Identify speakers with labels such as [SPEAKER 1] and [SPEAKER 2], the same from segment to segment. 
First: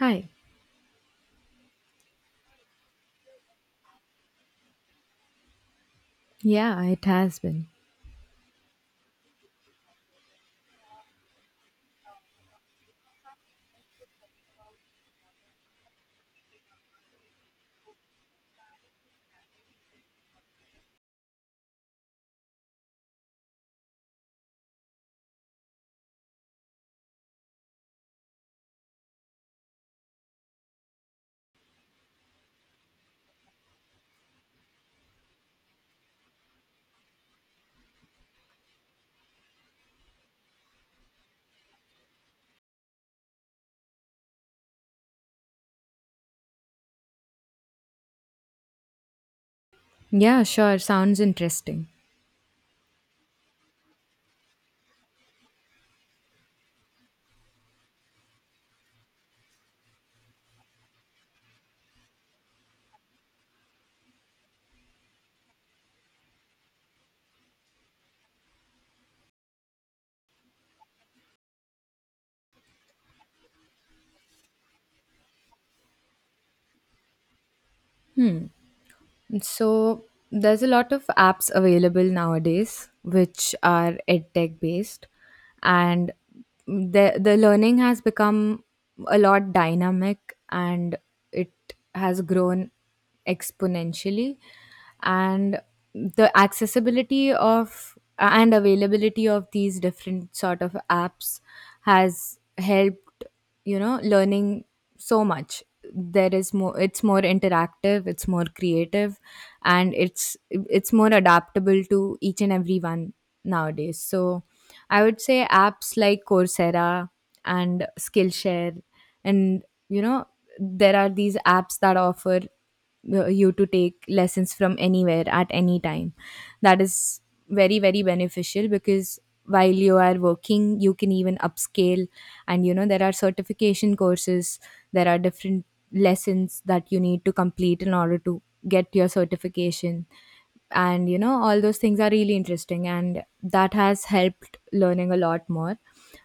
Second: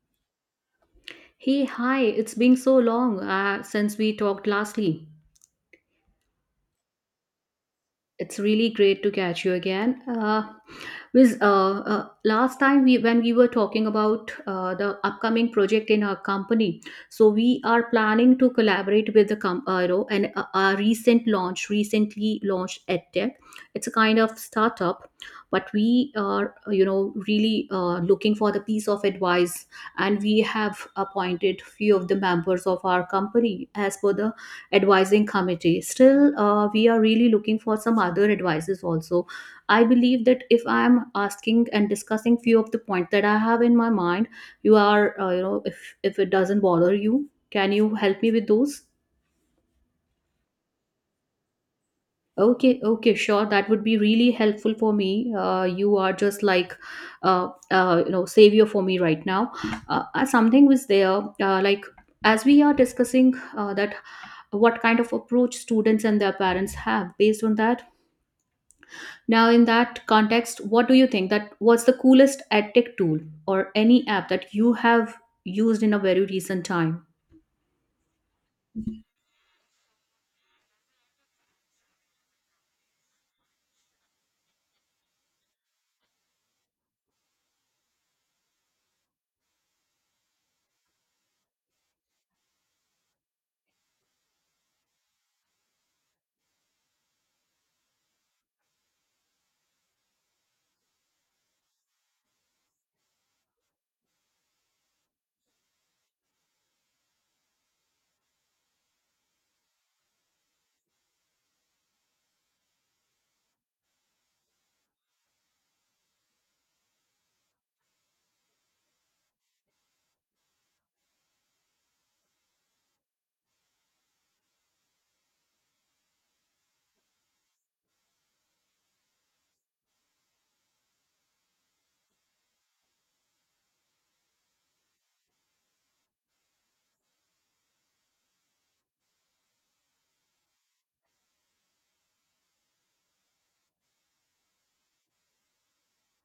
[SPEAKER 1] Hi.
[SPEAKER 2] Hey, hi, it's been so long since we talked lastly.
[SPEAKER 1] Yeah, it has been.
[SPEAKER 2] It's really great to catch you again. Wiz, last time we when we were talking about the upcoming project in our company, so we are planning to collaborate with the and our recent launch, recently launched EdTech. It's a kind of startup, but we are really looking for the piece of advice, and we have appointed few of the members of our company as per the advising committee. Still we are really looking for some other advices also. I believe that if I am asking and discussing few of the points that I have in my mind, you are if it doesn't bother, you can you help me with those?
[SPEAKER 1] Yeah, sure. Sounds interesting.
[SPEAKER 2] Okay, sure, that would be really helpful for me. You are just like savior for me right now. Something was there, like, as we are discussing that, what kind of approach students and their parents have based on that. Now, in that context, what do you think that what's the coolest edtech tool or any app that you have used in a very recent time?
[SPEAKER 1] Hmm. So there's a lot of apps available nowadays which are edtech based, and the learning has become a lot dynamic, and it has grown exponentially. And the accessibility of and availability of these different sort of apps has helped, learning so much. There is more, it's more interactive, it's more creative, and it's more adaptable to each and every one nowadays. So I would say apps like Coursera and Skillshare and, you know there are these apps that offer you to take lessons from anywhere at any time. That is very, very beneficial because while you are working, you can even upscale. And you know, there are certification courses, there are different lessons that you need to complete in order to get your certification. And you know, all those things are really interesting, and that has helped learning a lot more.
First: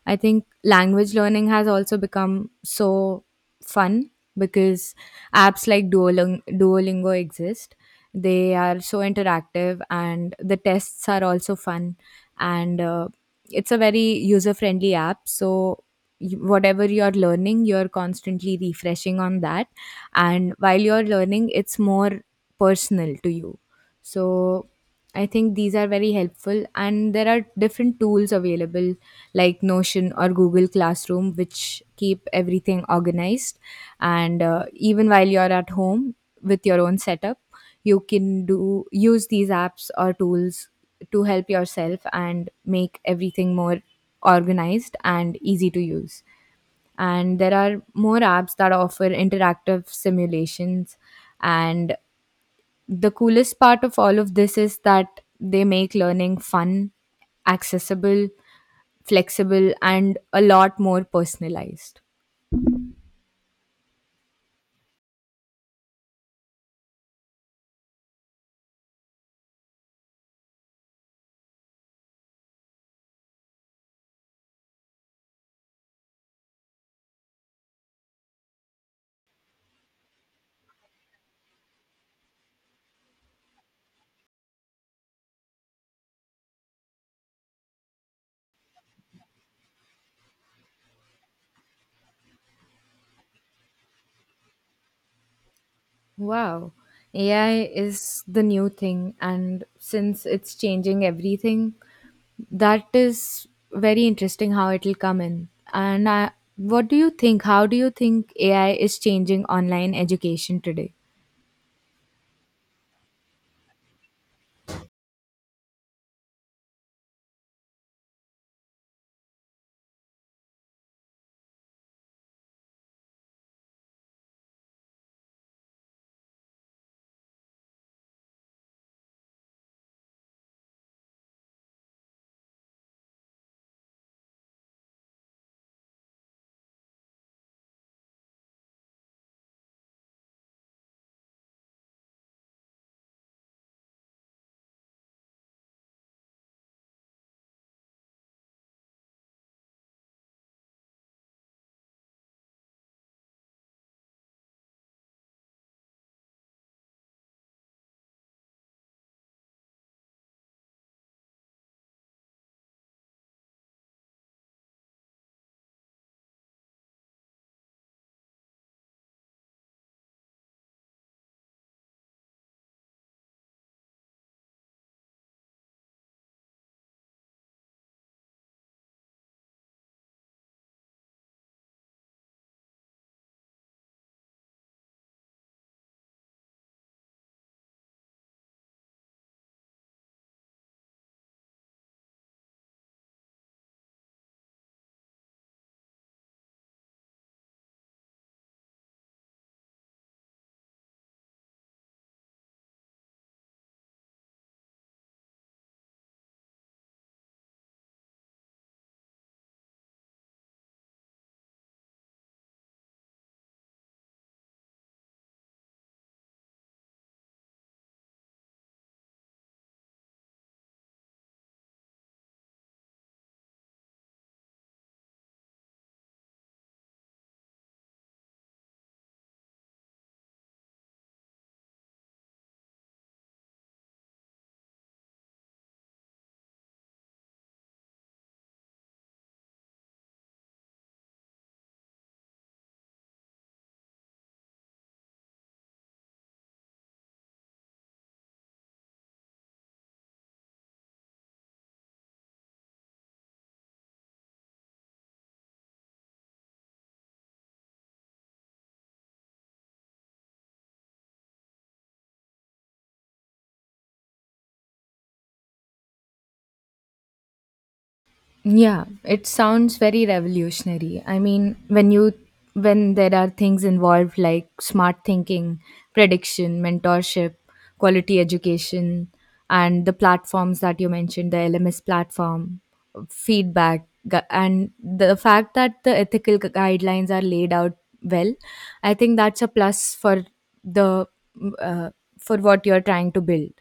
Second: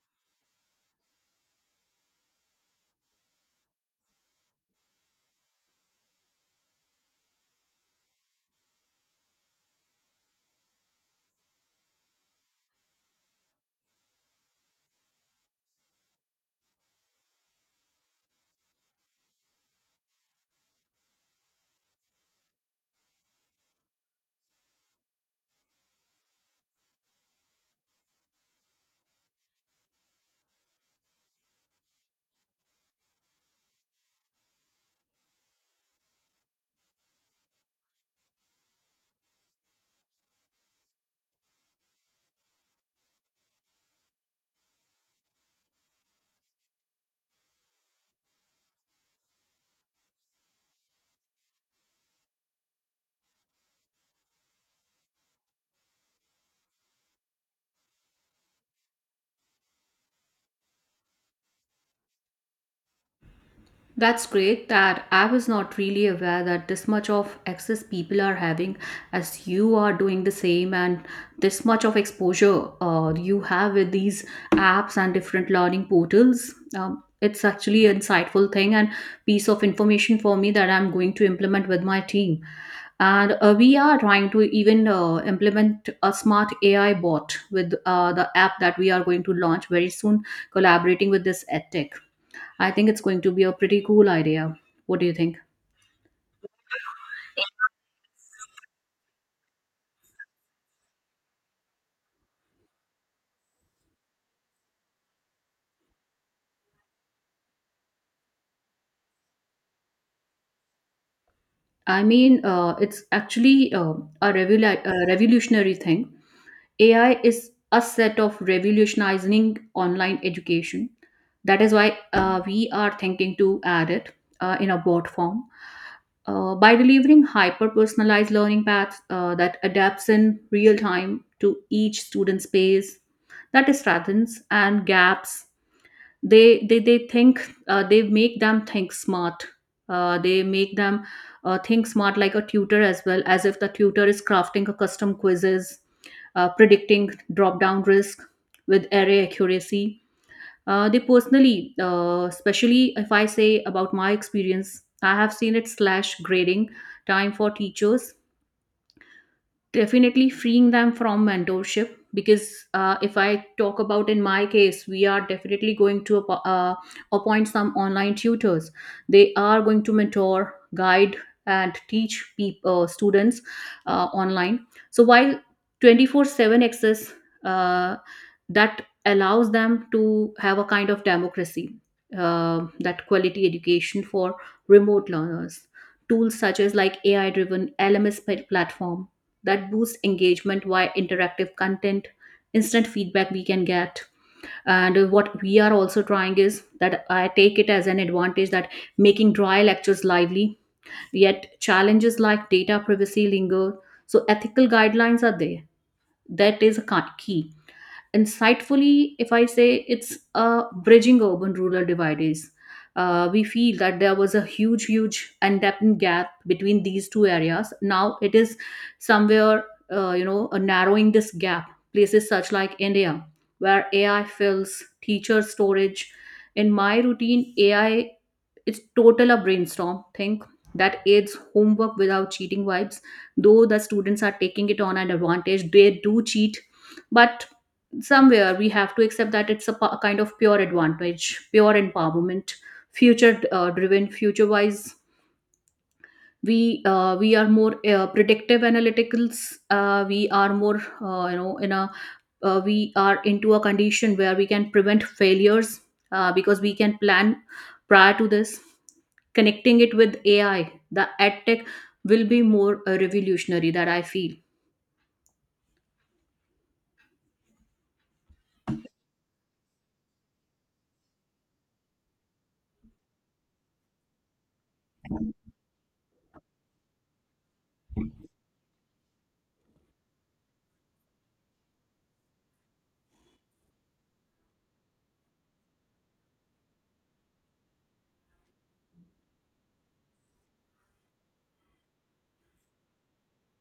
[SPEAKER 1] I think language learning has also become so fun because apps like Duolingo exist. They are so interactive and the tests are also fun. And It's a very user friendly app. So, you- whatever you're learning, you're constantly refreshing on that. And while you're learning, it's more personal to you. So, I think these are very helpful. And there are different tools available like Notion or Google Classroom, which keep everything organized. And even while you're at home with your own setup, you can do use these apps or tools to help yourself and make everything more organized and easy to use. And there are more apps that offer interactive simulations. And the coolest part of all of this is that they make learning fun, accessible, flexible, and a lot more personalized.
[SPEAKER 2] That's great, that I was not really aware that this much of access people are having, as you are doing the same, and this much of exposure you have with these apps and different learning portals. It's actually an insightful thing and piece of information for me that I'm going to implement with my team. And we are trying to even implement a smart AI bot with the app that we are going to launch very soon, collaborating with this edtech. I think it's going to be a pretty cool idea. What do you think?
[SPEAKER 1] Wow. AI is the new thing, and since it's changing everything, that is very interesting how it'll come in. And I, what do you think? How do you think AI is changing online education today?
[SPEAKER 2] I mean, it's actually a revolutionary thing. AI is a set of revolutionizing online education. That is why we are thinking to add it in a bot form, by delivering hyper personalized learning paths that adapts in real time to each student's pace, that strengthens and gaps. They think, they make them think smart, they make them think smart like a tutor, as well as if the tutor is crafting a custom quizzes, predicting drop down risk with array accuracy. They personally, especially if I say about my experience, I have seen it slash grading time for teachers, definitely freeing them from mentorship. Because if I talk about in my case, we are definitely going to appoint some online tutors. They are going to mentor, guide and teach people students online. So while 24/7 access, uh, that allows them to have a kind of democracy, uh, that quality education for remote learners. Tools such as like AI driven LMS platform that boosts engagement via interactive content, instant feedback we can get. And what we are also trying is that I take it as an advantage that making dry lectures lively, yet challenges like data privacy linger, so ethical guidelines are there, that is a key. Insightfully, if I say, it's bridging urban rural divides. We feel that there was a huge, huge and depth gap between these two areas. Now it is somewhere, narrowing this gap. Places such like India, where AI fills teacher storage. In my routine, AI, it's total a brainstorm think that aids homework without cheating vibes. Though the students are taking it on an advantage, they do cheat, but somewhere we have to accept that it's a kind of pure advantage, pure empowerment, future driven, future wise. We are more predictive analyticals. We are more in a, we are into a condition where we can prevent failures, because we can plan prior to this. Connecting it with AI, the adtech will be more revolutionary, that I feel.
[SPEAKER 1] Yeah, it sounds very revolutionary. I mean, when you, when there are things involved like smart thinking, prediction, mentorship, quality education, and the platforms that you mentioned, the LMS platform, feedback, gu- and the fact that the ethical gu- guidelines are laid out well, I think that's a plus for the uh, for what you're trying to build.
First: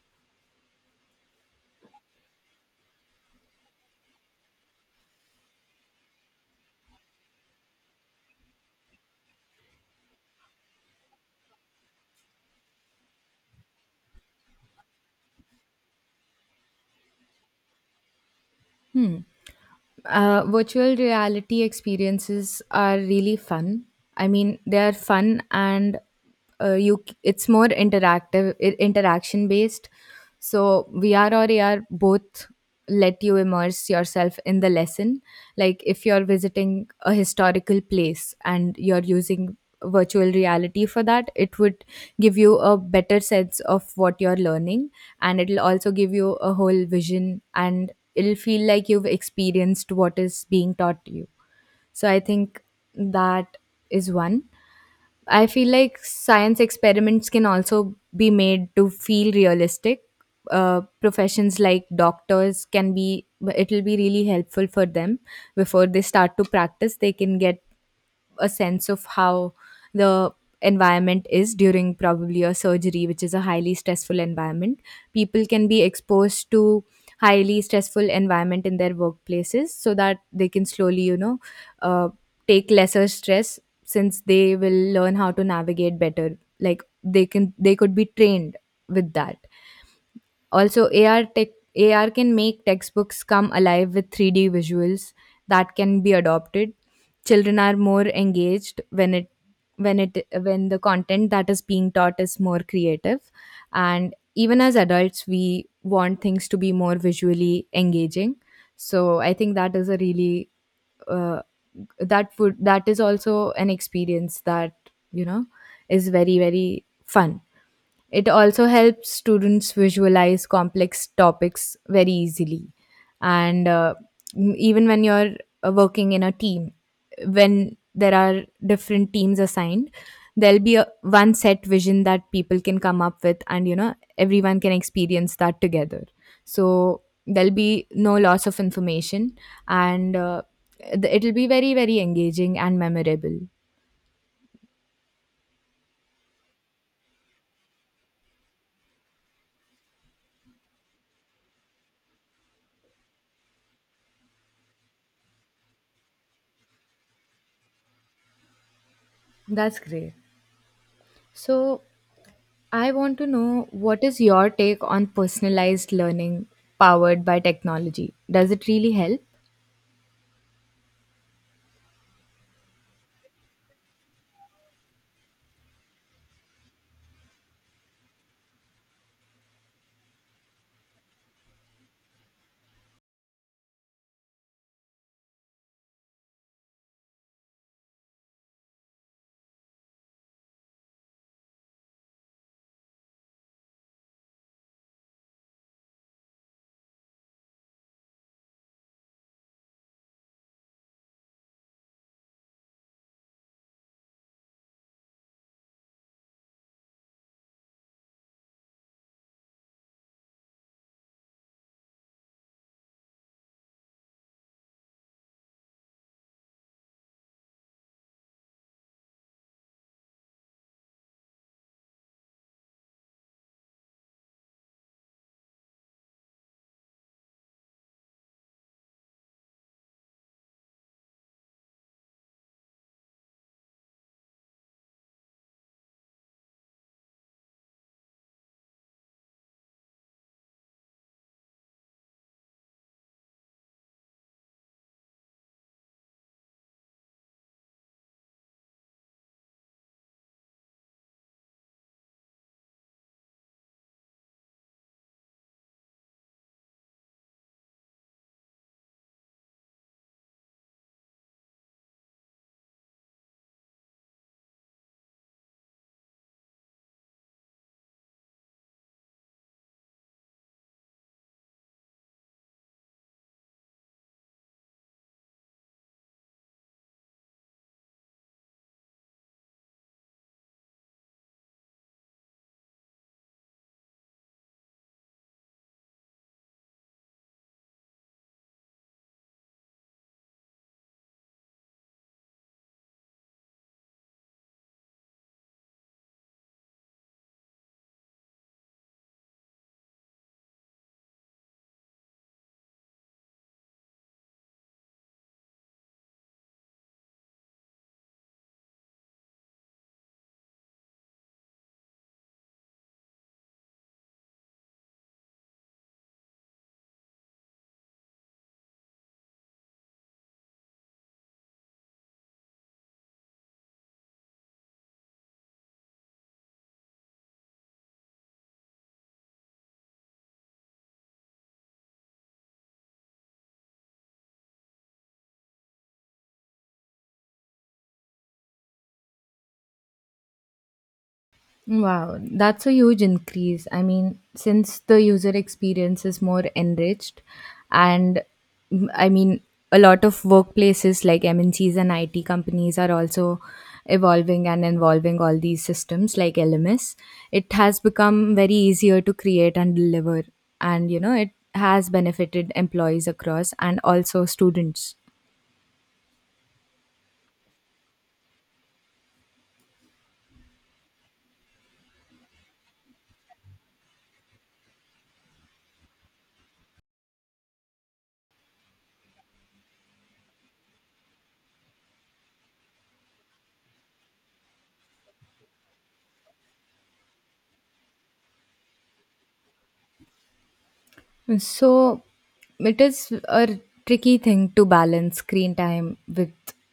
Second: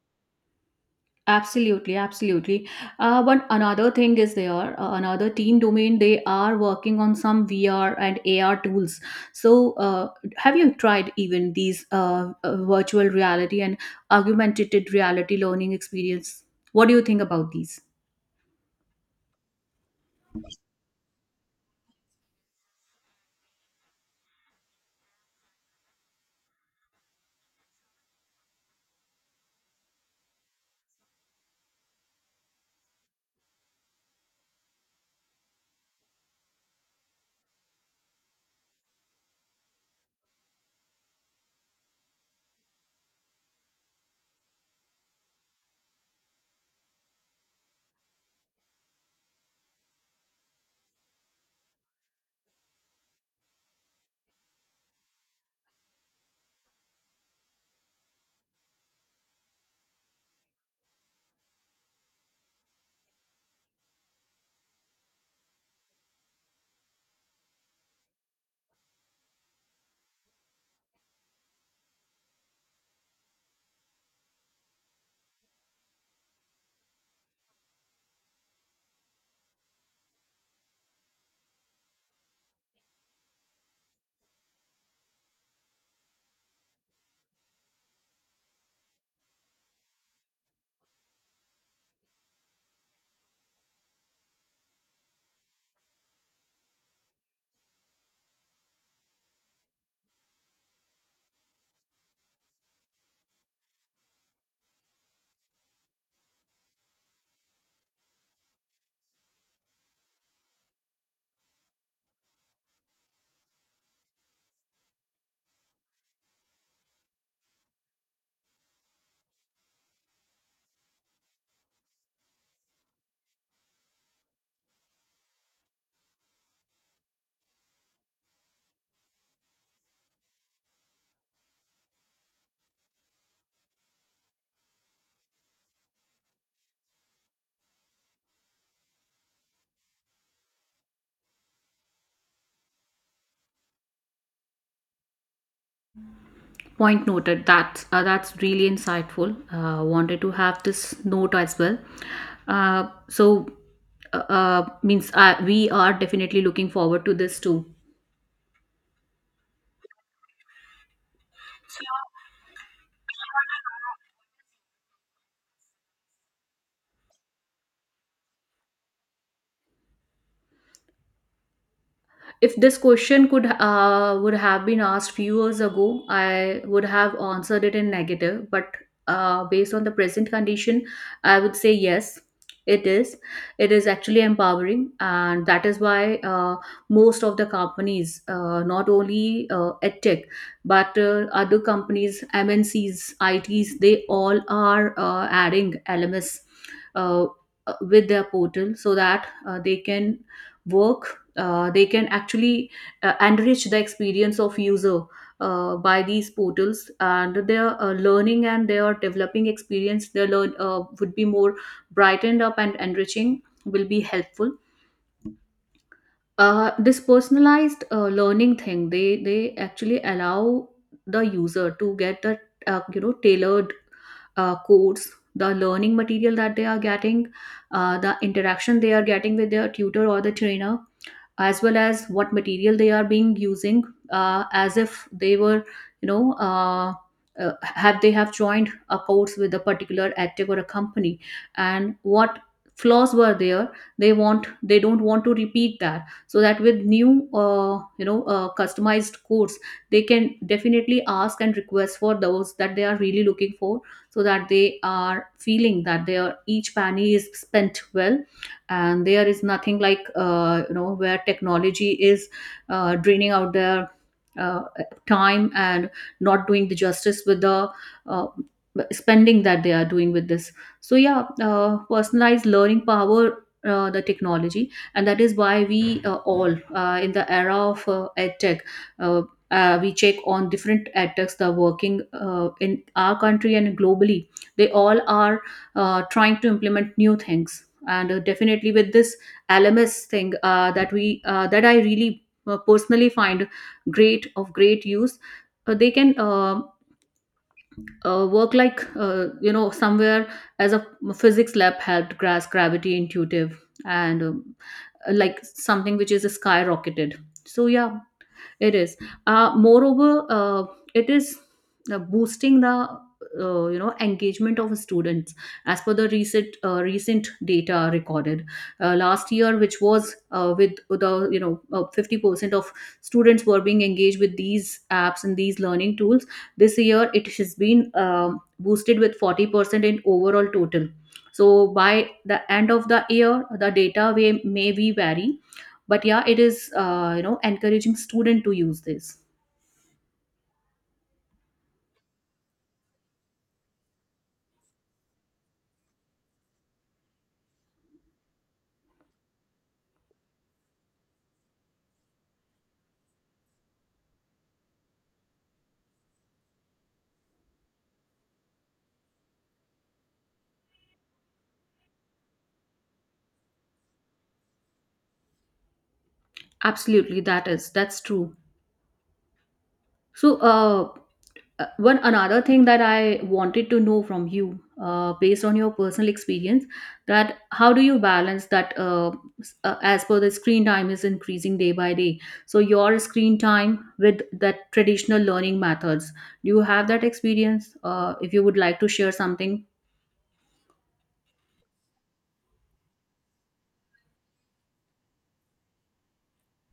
[SPEAKER 2] Absolutely, absolutely. But another thing is there, another team domain, they are working on some VR and AR tools. So uh, have you tried even these virtual reality and augmented reality learning experience? What do you think about these?
[SPEAKER 1] Hmm. Virtual reality experiences are really fun. I mean, they are fun, and you c- it's more interactive, I- interaction based. So VR or AR both let you immerse yourself in the lesson. Like if you're visiting a historical place and you're using virtual reality for that, it would give you a better sense of what you're learning, and it'll also give you a whole vision, and it'll feel like you've experienced what is being taught to you. So I think that is one. I feel like science experiments can also be made to feel realistic. Professions like doctors can be, it'll be really helpful for them before they start to practice. They can get a sense of how the environment is during probably a surgery, which is a highly stressful environment. People can be exposed to highly stressful environment in their workplaces so that they can slowly, you know, uh, take lesser stress since they will learn how to navigate better. Like they can, they could be trained with that. Also, AR tech, AR can make textbooks come alive with 3D visuals that can be adopted. Children are more engaged when it, when the content that is being taught is more creative, and even as adults we want things to be more visually engaging. So, I think that is a really uh, that would, that is also an experience that, you know, is very, very fun. It also helps students visualize complex topics very easily. And m- even when you're working in a team, when there are different teams assigned, there'll be a, one set vision that people can come up with, and you know, everyone can experience that together. So there'll be no loss of information, and th- it'll be very, very engaging and memorable.
[SPEAKER 2] Point noted. That's really insightful. Wanted to have this note as well. Uh, so means we are definitely looking forward to this too.
[SPEAKER 1] That's great. So, I want to know, what is your take on personalized learning powered by technology? Does it really help?
[SPEAKER 2] If this question could would have been asked few years ago, I would have answered it in negative. But based on the present condition, I would say yes. it is it is actually empowering, and that is why most of the companies, not only edtech, but other companies, MNCs, its, they all are adding LMS uh, with their portal, so that they can work, they can actually enrich the experience of user by these portals, and their learning and their developing experience, their learn would be more brightened up and enriching, will be helpful. This personalized learning thing, they actually allow the user to get the tailored course, the learning material that they are getting, the interaction they are getting with their tutor or the trainer, as well as what material they are being using, as if they were you know uh, have they have joined a course with a particular edtech or a company, and what flaws were there, they want, they don't want to repeat that. So that with new customized course, they can definitely ask and request for those that they are really looking for, so that they are feeling that their each penny is spent well, and there is nothing like where technology is draining out their uh, time and not doing the justice with the uh, spending that they are doing with this. So yeah, personalized learning power the technology, and that is why we all in the era of edtech, uh, we check on different edtechs that are working in our country and globally, they all are trying to implement new things. And definitely with this LMS thing, that we that I really personally find great, of great use. They can work like somewhere as a physics lab helped grasp gravity intuitive, and like something which is skyrocketed. So yeah, it is. Moreover, it is boosting the engagement of students. As per the recent recent data recorded last year, which was with the 50% of students were being engaged with these apps and these learning tools. This year, it has been boosted with 40% in overall total. So by the end of the year, the data may be vary, but yeah, it is encouraging student to use this.
[SPEAKER 1] Wow, that's a huge increase. I mean, since the user experience is more enriched, and mm, I mean, a lot of workplaces like MNCs and IT companies are also evolving and involving all these systems like LMS. It has become very easier to create and deliver, and you know, it has benefited employees across and also students.
[SPEAKER 2] Absolutely, that is, that's true. So one another thing that I wanted to know from you, based on your personal experience, that how do you balance that as per the screen time is increasing day by day, so your screen time with that traditional learning methods, do you have that experience, if you would like to share something?
[SPEAKER 1] So it is a tricky thing to balance screen time with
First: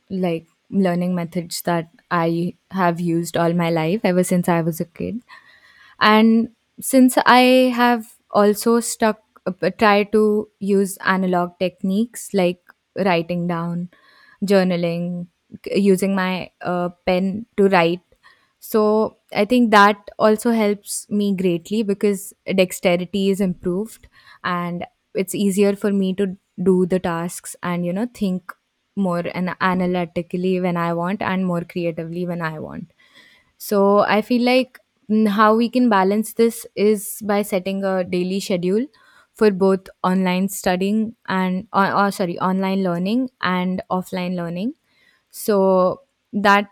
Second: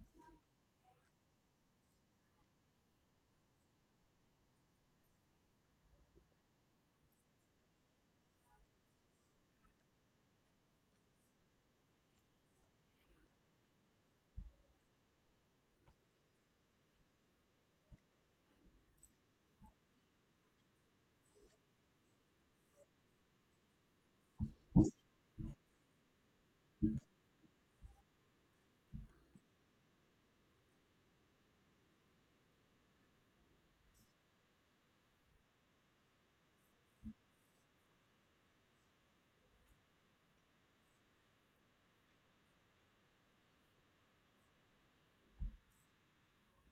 [SPEAKER 1] like learning methods that I have used all my life ever since I was a kid, and since I have also stuck, tried to use analog techniques like writing down, journaling, c- using my pen to write. So I think that also helps me greatly because dexterity is improved, and it's easier for me to do the tasks, and you know, think more and analytically when I want and more creatively when I want. So I feel like, mm, how we can balance this is by setting a daily schedule for both online studying and, or sorry, online learning and offline learning. So that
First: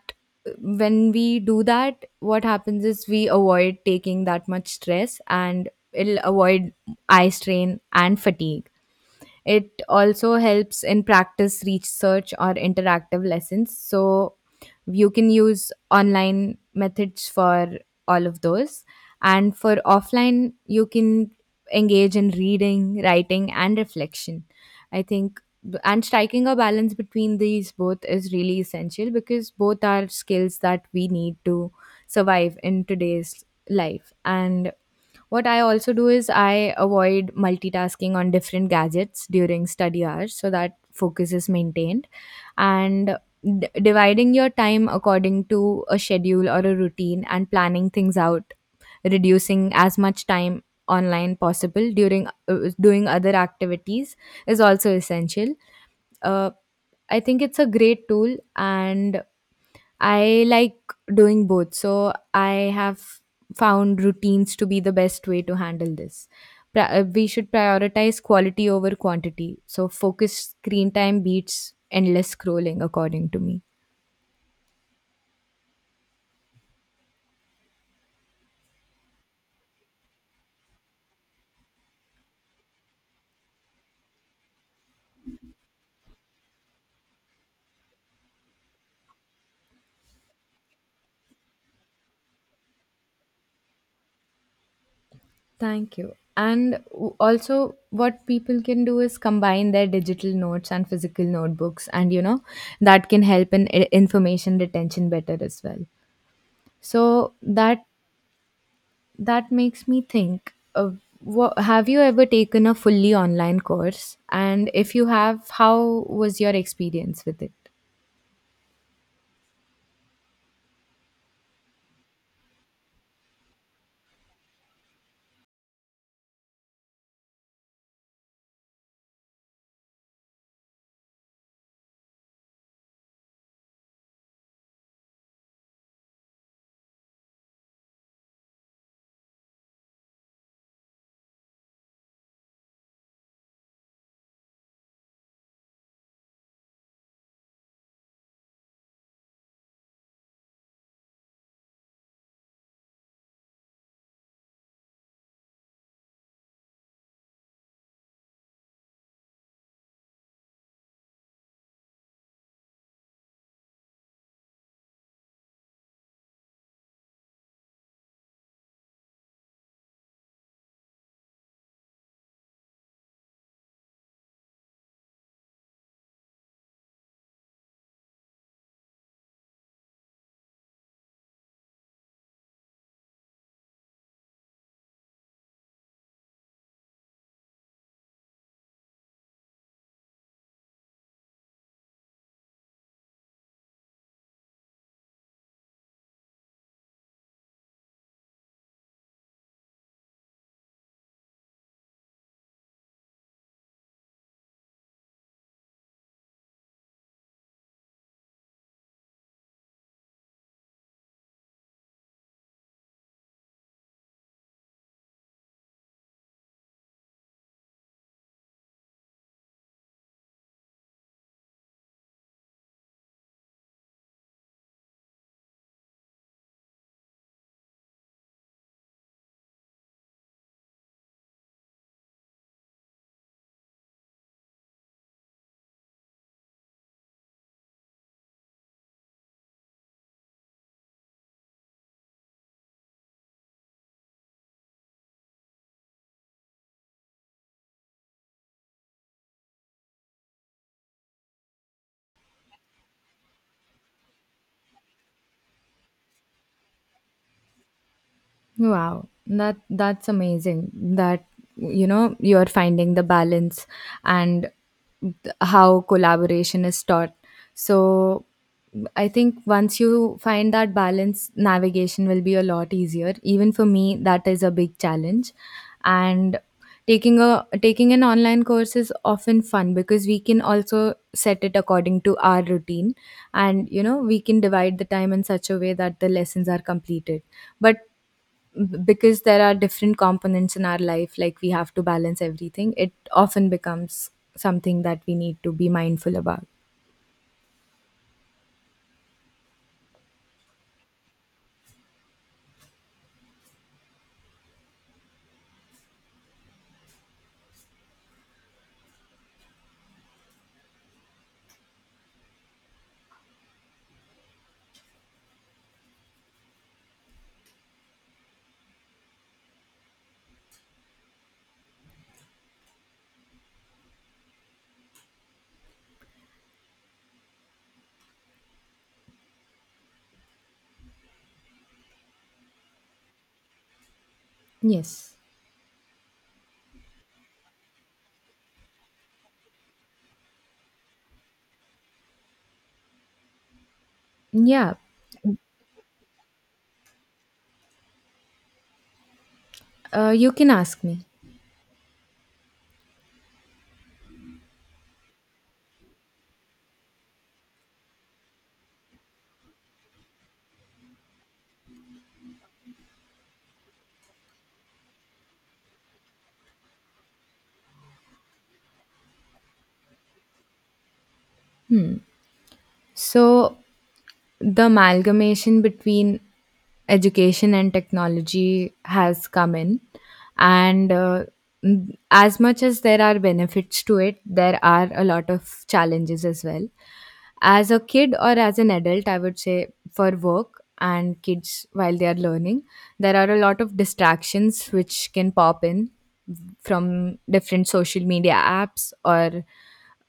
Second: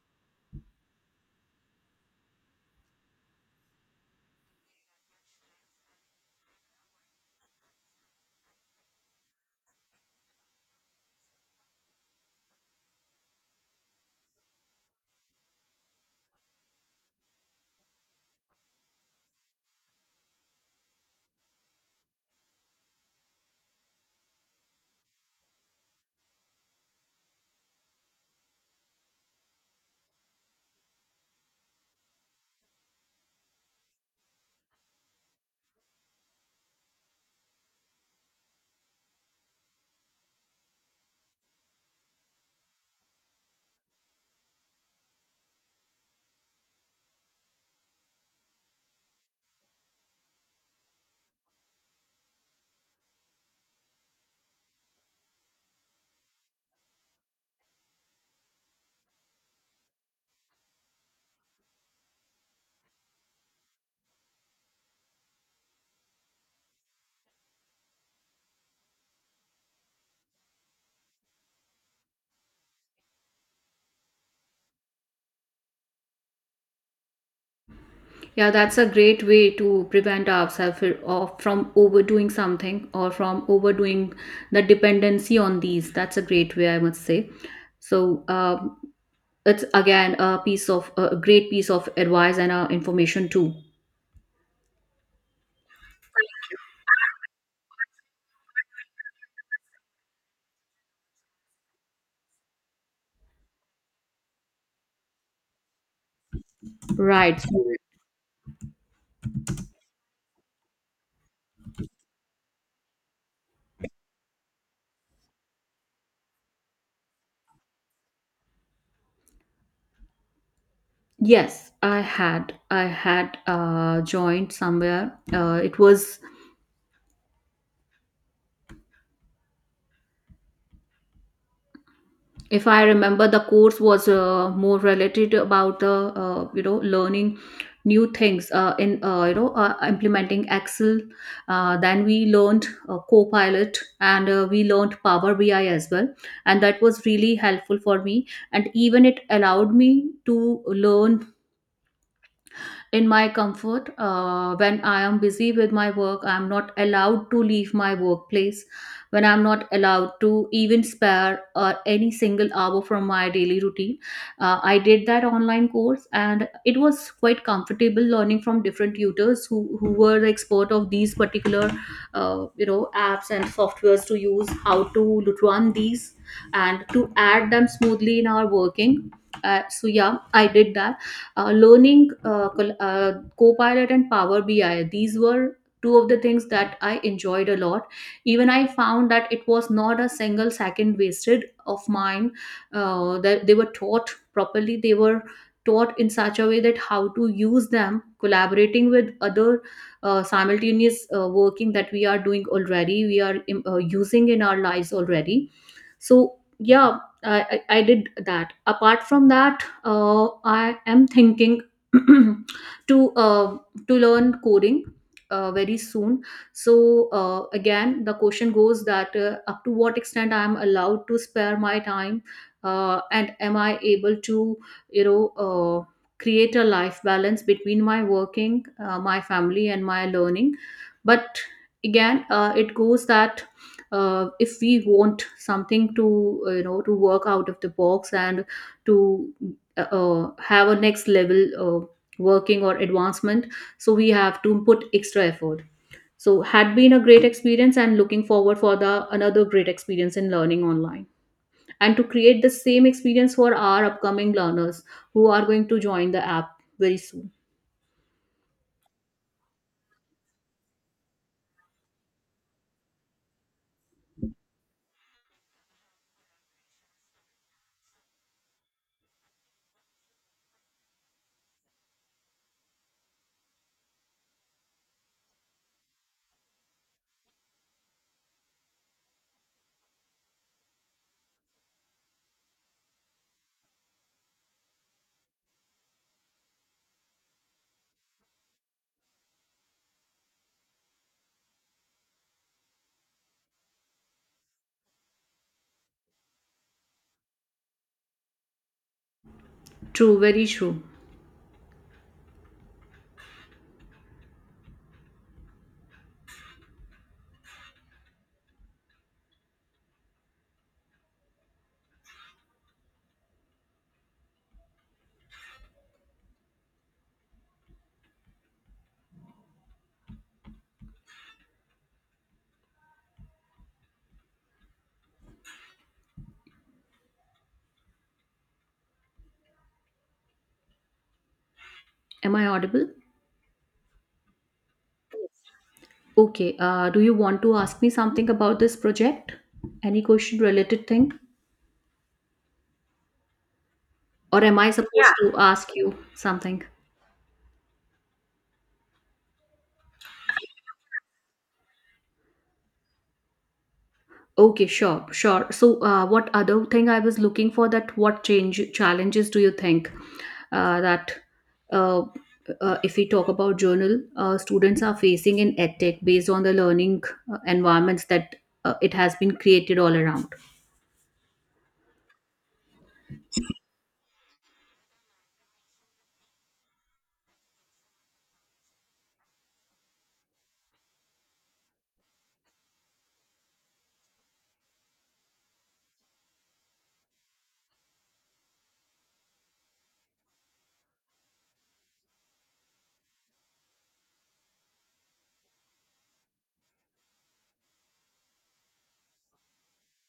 [SPEAKER 1] when we do that, what happens is we avoid taking that much stress, and it'll avoid eye strain and fatigue. It also helps in practice research or interactive lessons. So you can use online methods for all of those. And for offline, you can engage in reading, writing, and reflection. I think b- and striking a balance between these both is really essential because both are skills that we need to survive in today's life, and what I also do is I avoid multitasking on different gadgets during study hours so that focus is maintained. And d- dividing your time according to a schedule or a routine and planning things out, reducing as much time online possible during doing other activities is also essential. Uh, I think it's a great tool, and I like doing both, so I have found routines to be the best way to handle this. Pri- We should prioritize quality over quantity. So, focused screen time beats endless scrolling, according to me.
[SPEAKER 2] Yeah, that's a great way to prevent ourselves or from overdoing something, or from overdoing the dependency on these. That's a great way, I must say. So it's again a piece of a great piece of advice and information too.
[SPEAKER 1] Thank you. And w- also, what people can do is combine their digital notes and physical notebooks, and you know, that can help in I- information retention better as well. So,
[SPEAKER 2] Right. So,
[SPEAKER 1] that, that makes me think wha have you ever taken a fully online course, and if you have, how was your experience with it?
[SPEAKER 2] yes, I had joined somewhere. It was, if I remember, the course was more related about the learning new things in you know implementing Excel, then we learned Copilot and we learned Power BI as well, and that was really helpful for me, and even it allowed me to learn in my comfort. When I am busy with my work, I am not allowed to leave my workplace. When I'm not allowed to even spare any single hour from my daily routine, I did that online course, and it was quite comfortable learning from different tutors who were the expert of these particular, uh, you know, apps and softwares to use, how to run these, and to add them smoothly in our working. So yeah, I did that learning, Copilot and Power BI. These were two of the things that I enjoyed a lot. Even I found that it was not a single second wasted of mine, that they were taught properly. They were taught in such a way that how to use them collaborating with other simultaneous working that we are doing already. We are using in our lives already. So yeah, I did that. Apart from that, I am thinking to uh, to learn coding very soon. So again, the question goes that up to what extent I am allowed to spare my time, and am I able to you know uh, create a life balance between my working, my family, and my learning. But again, it goes that. If we want something to to work out of the box and to have a next level working or advancement, so we have to put extra effort. So had been a great experience and looking forward for the another great experience in learning online, and to create the same experience for our upcoming learners who are going to join the app very soon.
[SPEAKER 1] Wow, that, that's amazing that, you know, you're finding the balance and th- how collaboration is taught. So I think once you find that balance, navigation will be a lot easier. Even for me, that is a big challenge. And taking a, taking an online course is often fun because we can also set it according to our routine, and you know, we can divide the time in such a way that the lessons are completed. But b- because there are different components in our life, like we have to balance everything, it often becomes something that we need to be mindful about.
[SPEAKER 2] True, very true. Am I audible?
[SPEAKER 1] Yes.
[SPEAKER 2] Okay. Do you want to ask me something about this project? Any question related thing? Or am I, yeah,
[SPEAKER 1] Yeah,
[SPEAKER 2] supposed, yeah, to ask you something?
[SPEAKER 1] you can ask me.
[SPEAKER 2] Okay, sure, sure. So, what other thing I was looking for that what change challenges do you think that uh, if we talk about journal, students are facing in edtech based on the learning environments that it has been created all around.
[SPEAKER 1] So, the amalgamation between education and technology has come in, and n- as much as there are benefits to it, there are a lot of challenges as well. As a kid or as an adult, I would say for work and kids, while they are learning, there are a lot of distractions which can pop in from different social media apps or,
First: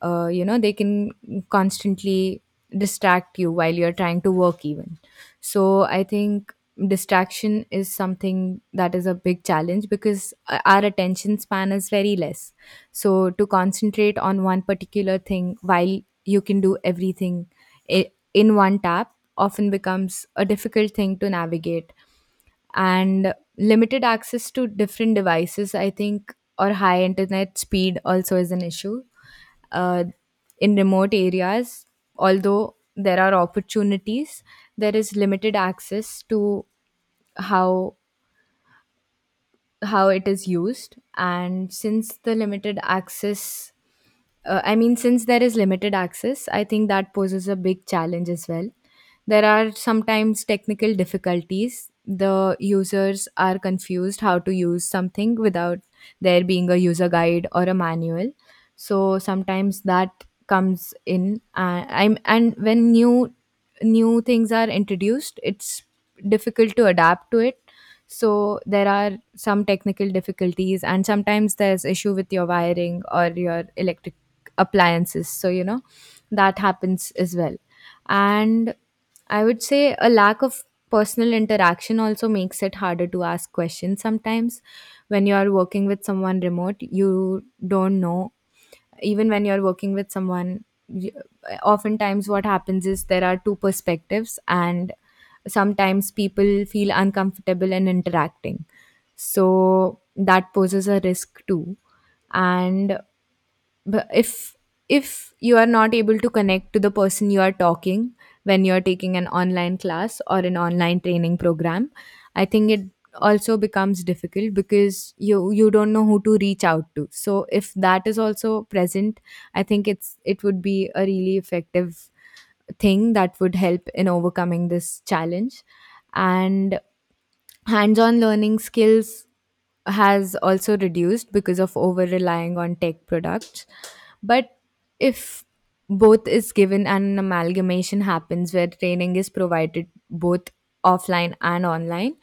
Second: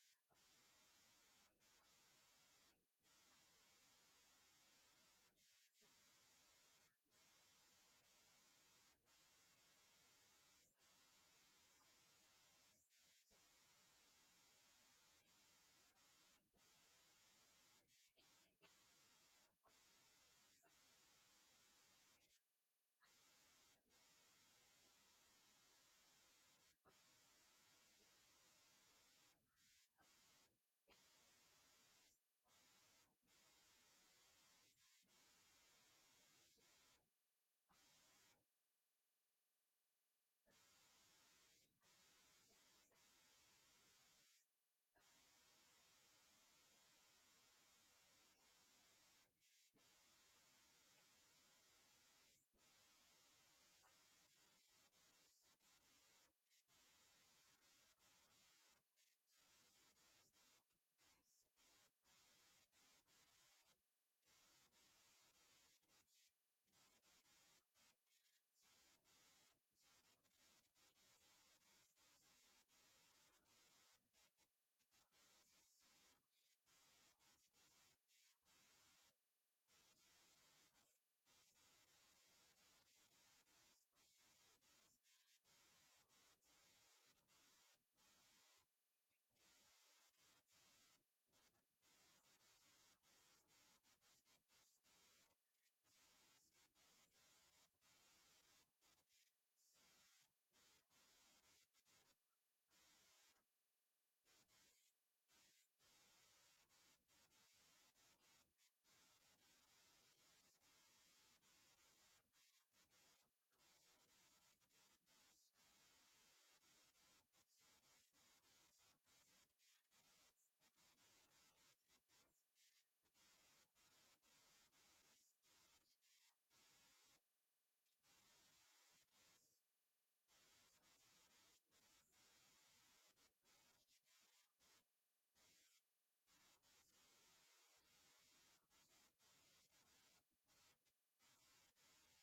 [SPEAKER 1] you know, they can constantly distract you while you're trying to work even. So I think distraction is something that is a big challenge because our attention span is very less. So to concentrate on one particular thing while you can do everything I- in one tap often becomes a difficult thing to navigate. And limited access to different devices, I think, or high internet speed also is an issue uh, in remote areas. Although there are opportunities, there is limited access to how how it is used, and since the limited access, I mean, since there is limited access, I think that poses a big challenge as well. There are sometimes technical difficulties. The users are confused how to use something without there being a user guide or a manual. So sometimes that comes in. I'm, and when new things are introduced, it's difficult to adapt to it. So there are some technical difficulties, and sometimes there's issue with your wiring or your electric appliances. So that happens as well, and I would say a lack of personal interaction also makes it harder to ask questions sometimes. When you are working with someone remote, you don't know. Even when you're working with someone, you, oftentimes what happens is there are two perspectives, and sometimes people feel uncomfortable in interacting, so that poses a risk too. And but if you are not able to connect to the person you are talking, when you are taking an online class or an online training program, I think it also becomes difficult because you don't know who to reach out to. So if that is also present, I think it would be a really effective thing that would help in overcoming this challenge. And hands-on learning skills has also reduced because of over relying on tech products. But if both is given and an amalgamation happens where training is provided both offline and online,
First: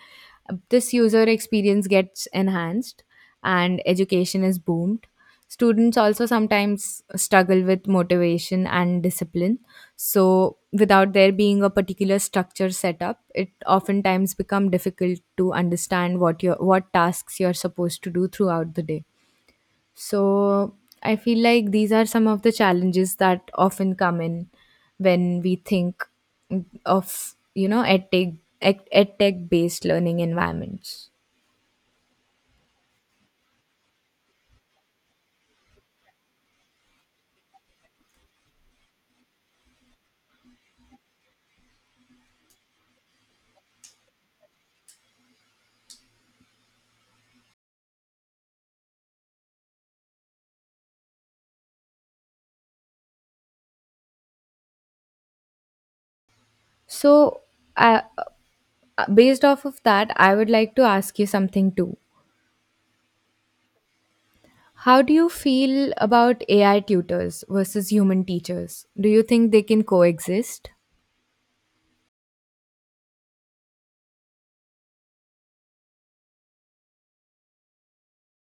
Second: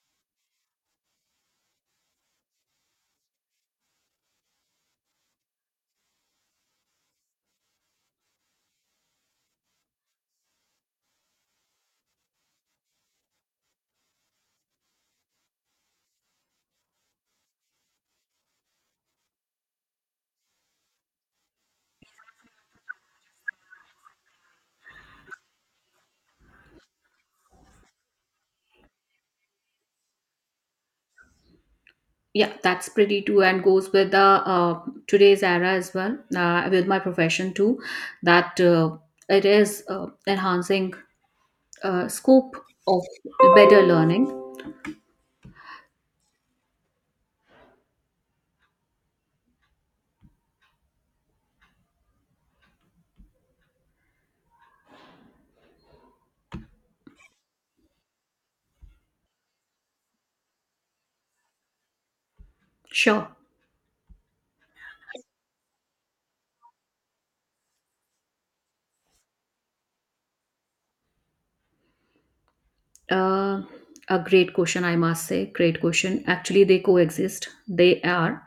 [SPEAKER 1] this user experience gets enhanced and education is boomed. Students also sometimes struggle with motivation and discipline. So, without there being a particular structure set up, it oftentimes become difficult to understand what tasks you're supposed to do throughout the day. So I feel like these are some of the challenges that often come in when we think of edtech based learning environments.
[SPEAKER 2] Yeah, that's pretty too, and goes with the today's era as well, with my profession too, that it is enhancing scope of better learning.
[SPEAKER 1] So uh, based off of that, I would like to ask you something too.
[SPEAKER 2] Sure.
[SPEAKER 1] How do you feel about AI tutors versus human teachers? Do you think they can coexist?
[SPEAKER 2] Uh, a great question, I must say. Great question. Actually, they coexist. They are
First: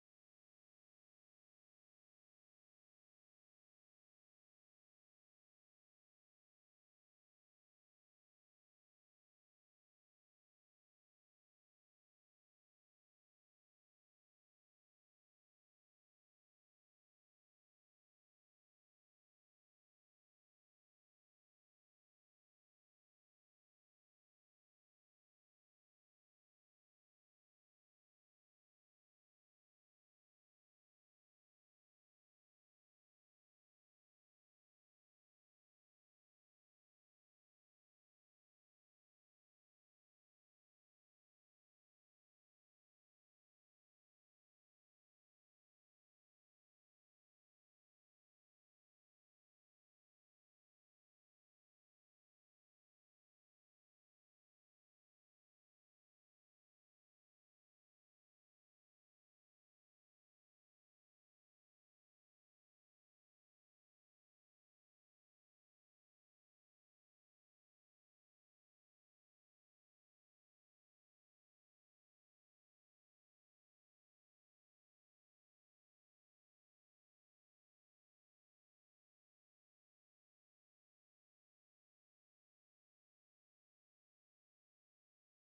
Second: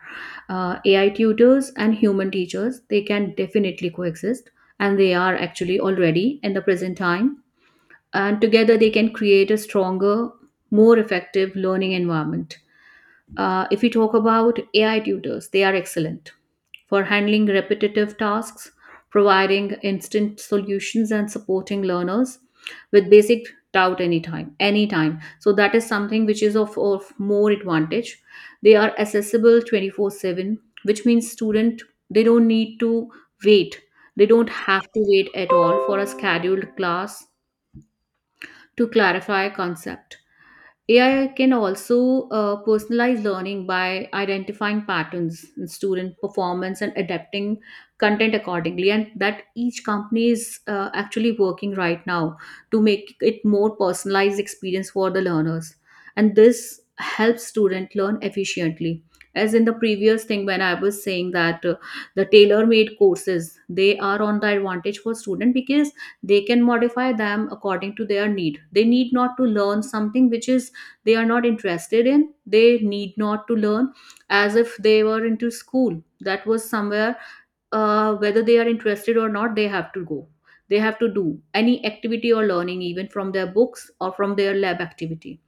[SPEAKER 2] AI tutors and human teachers. They can definitely coexist, and they are actually already in the present time. And together, they can create a stronger, more effective learning environment. If we talk about AI tutors, they are excellent for handling repetitive tasks, providing instant solutions, and supporting learners with basic doubt anytime, so that is something which is of more advantage. They are accessible 24/7, which means student, they don't need to wait. They don't have to wait at all for a scheduled class to clarify a concept. AI can also personalize learning by identifying patterns in student performance and adapting content accordingly, and that each company is actually working right now to make it more personalized experience for the learners. And this helps student learn efficiently. As in the previous thing, when I was saying that, the tailor-made courses, they are on the advantage for student because they can modify them according to their need. They need not to learn something which is they are not interested in. They need not to learn as if they were into school. That was somewhere, whether they are interested or not, they have to go, they have to do any activity or learning, even from their books or from their lab activity.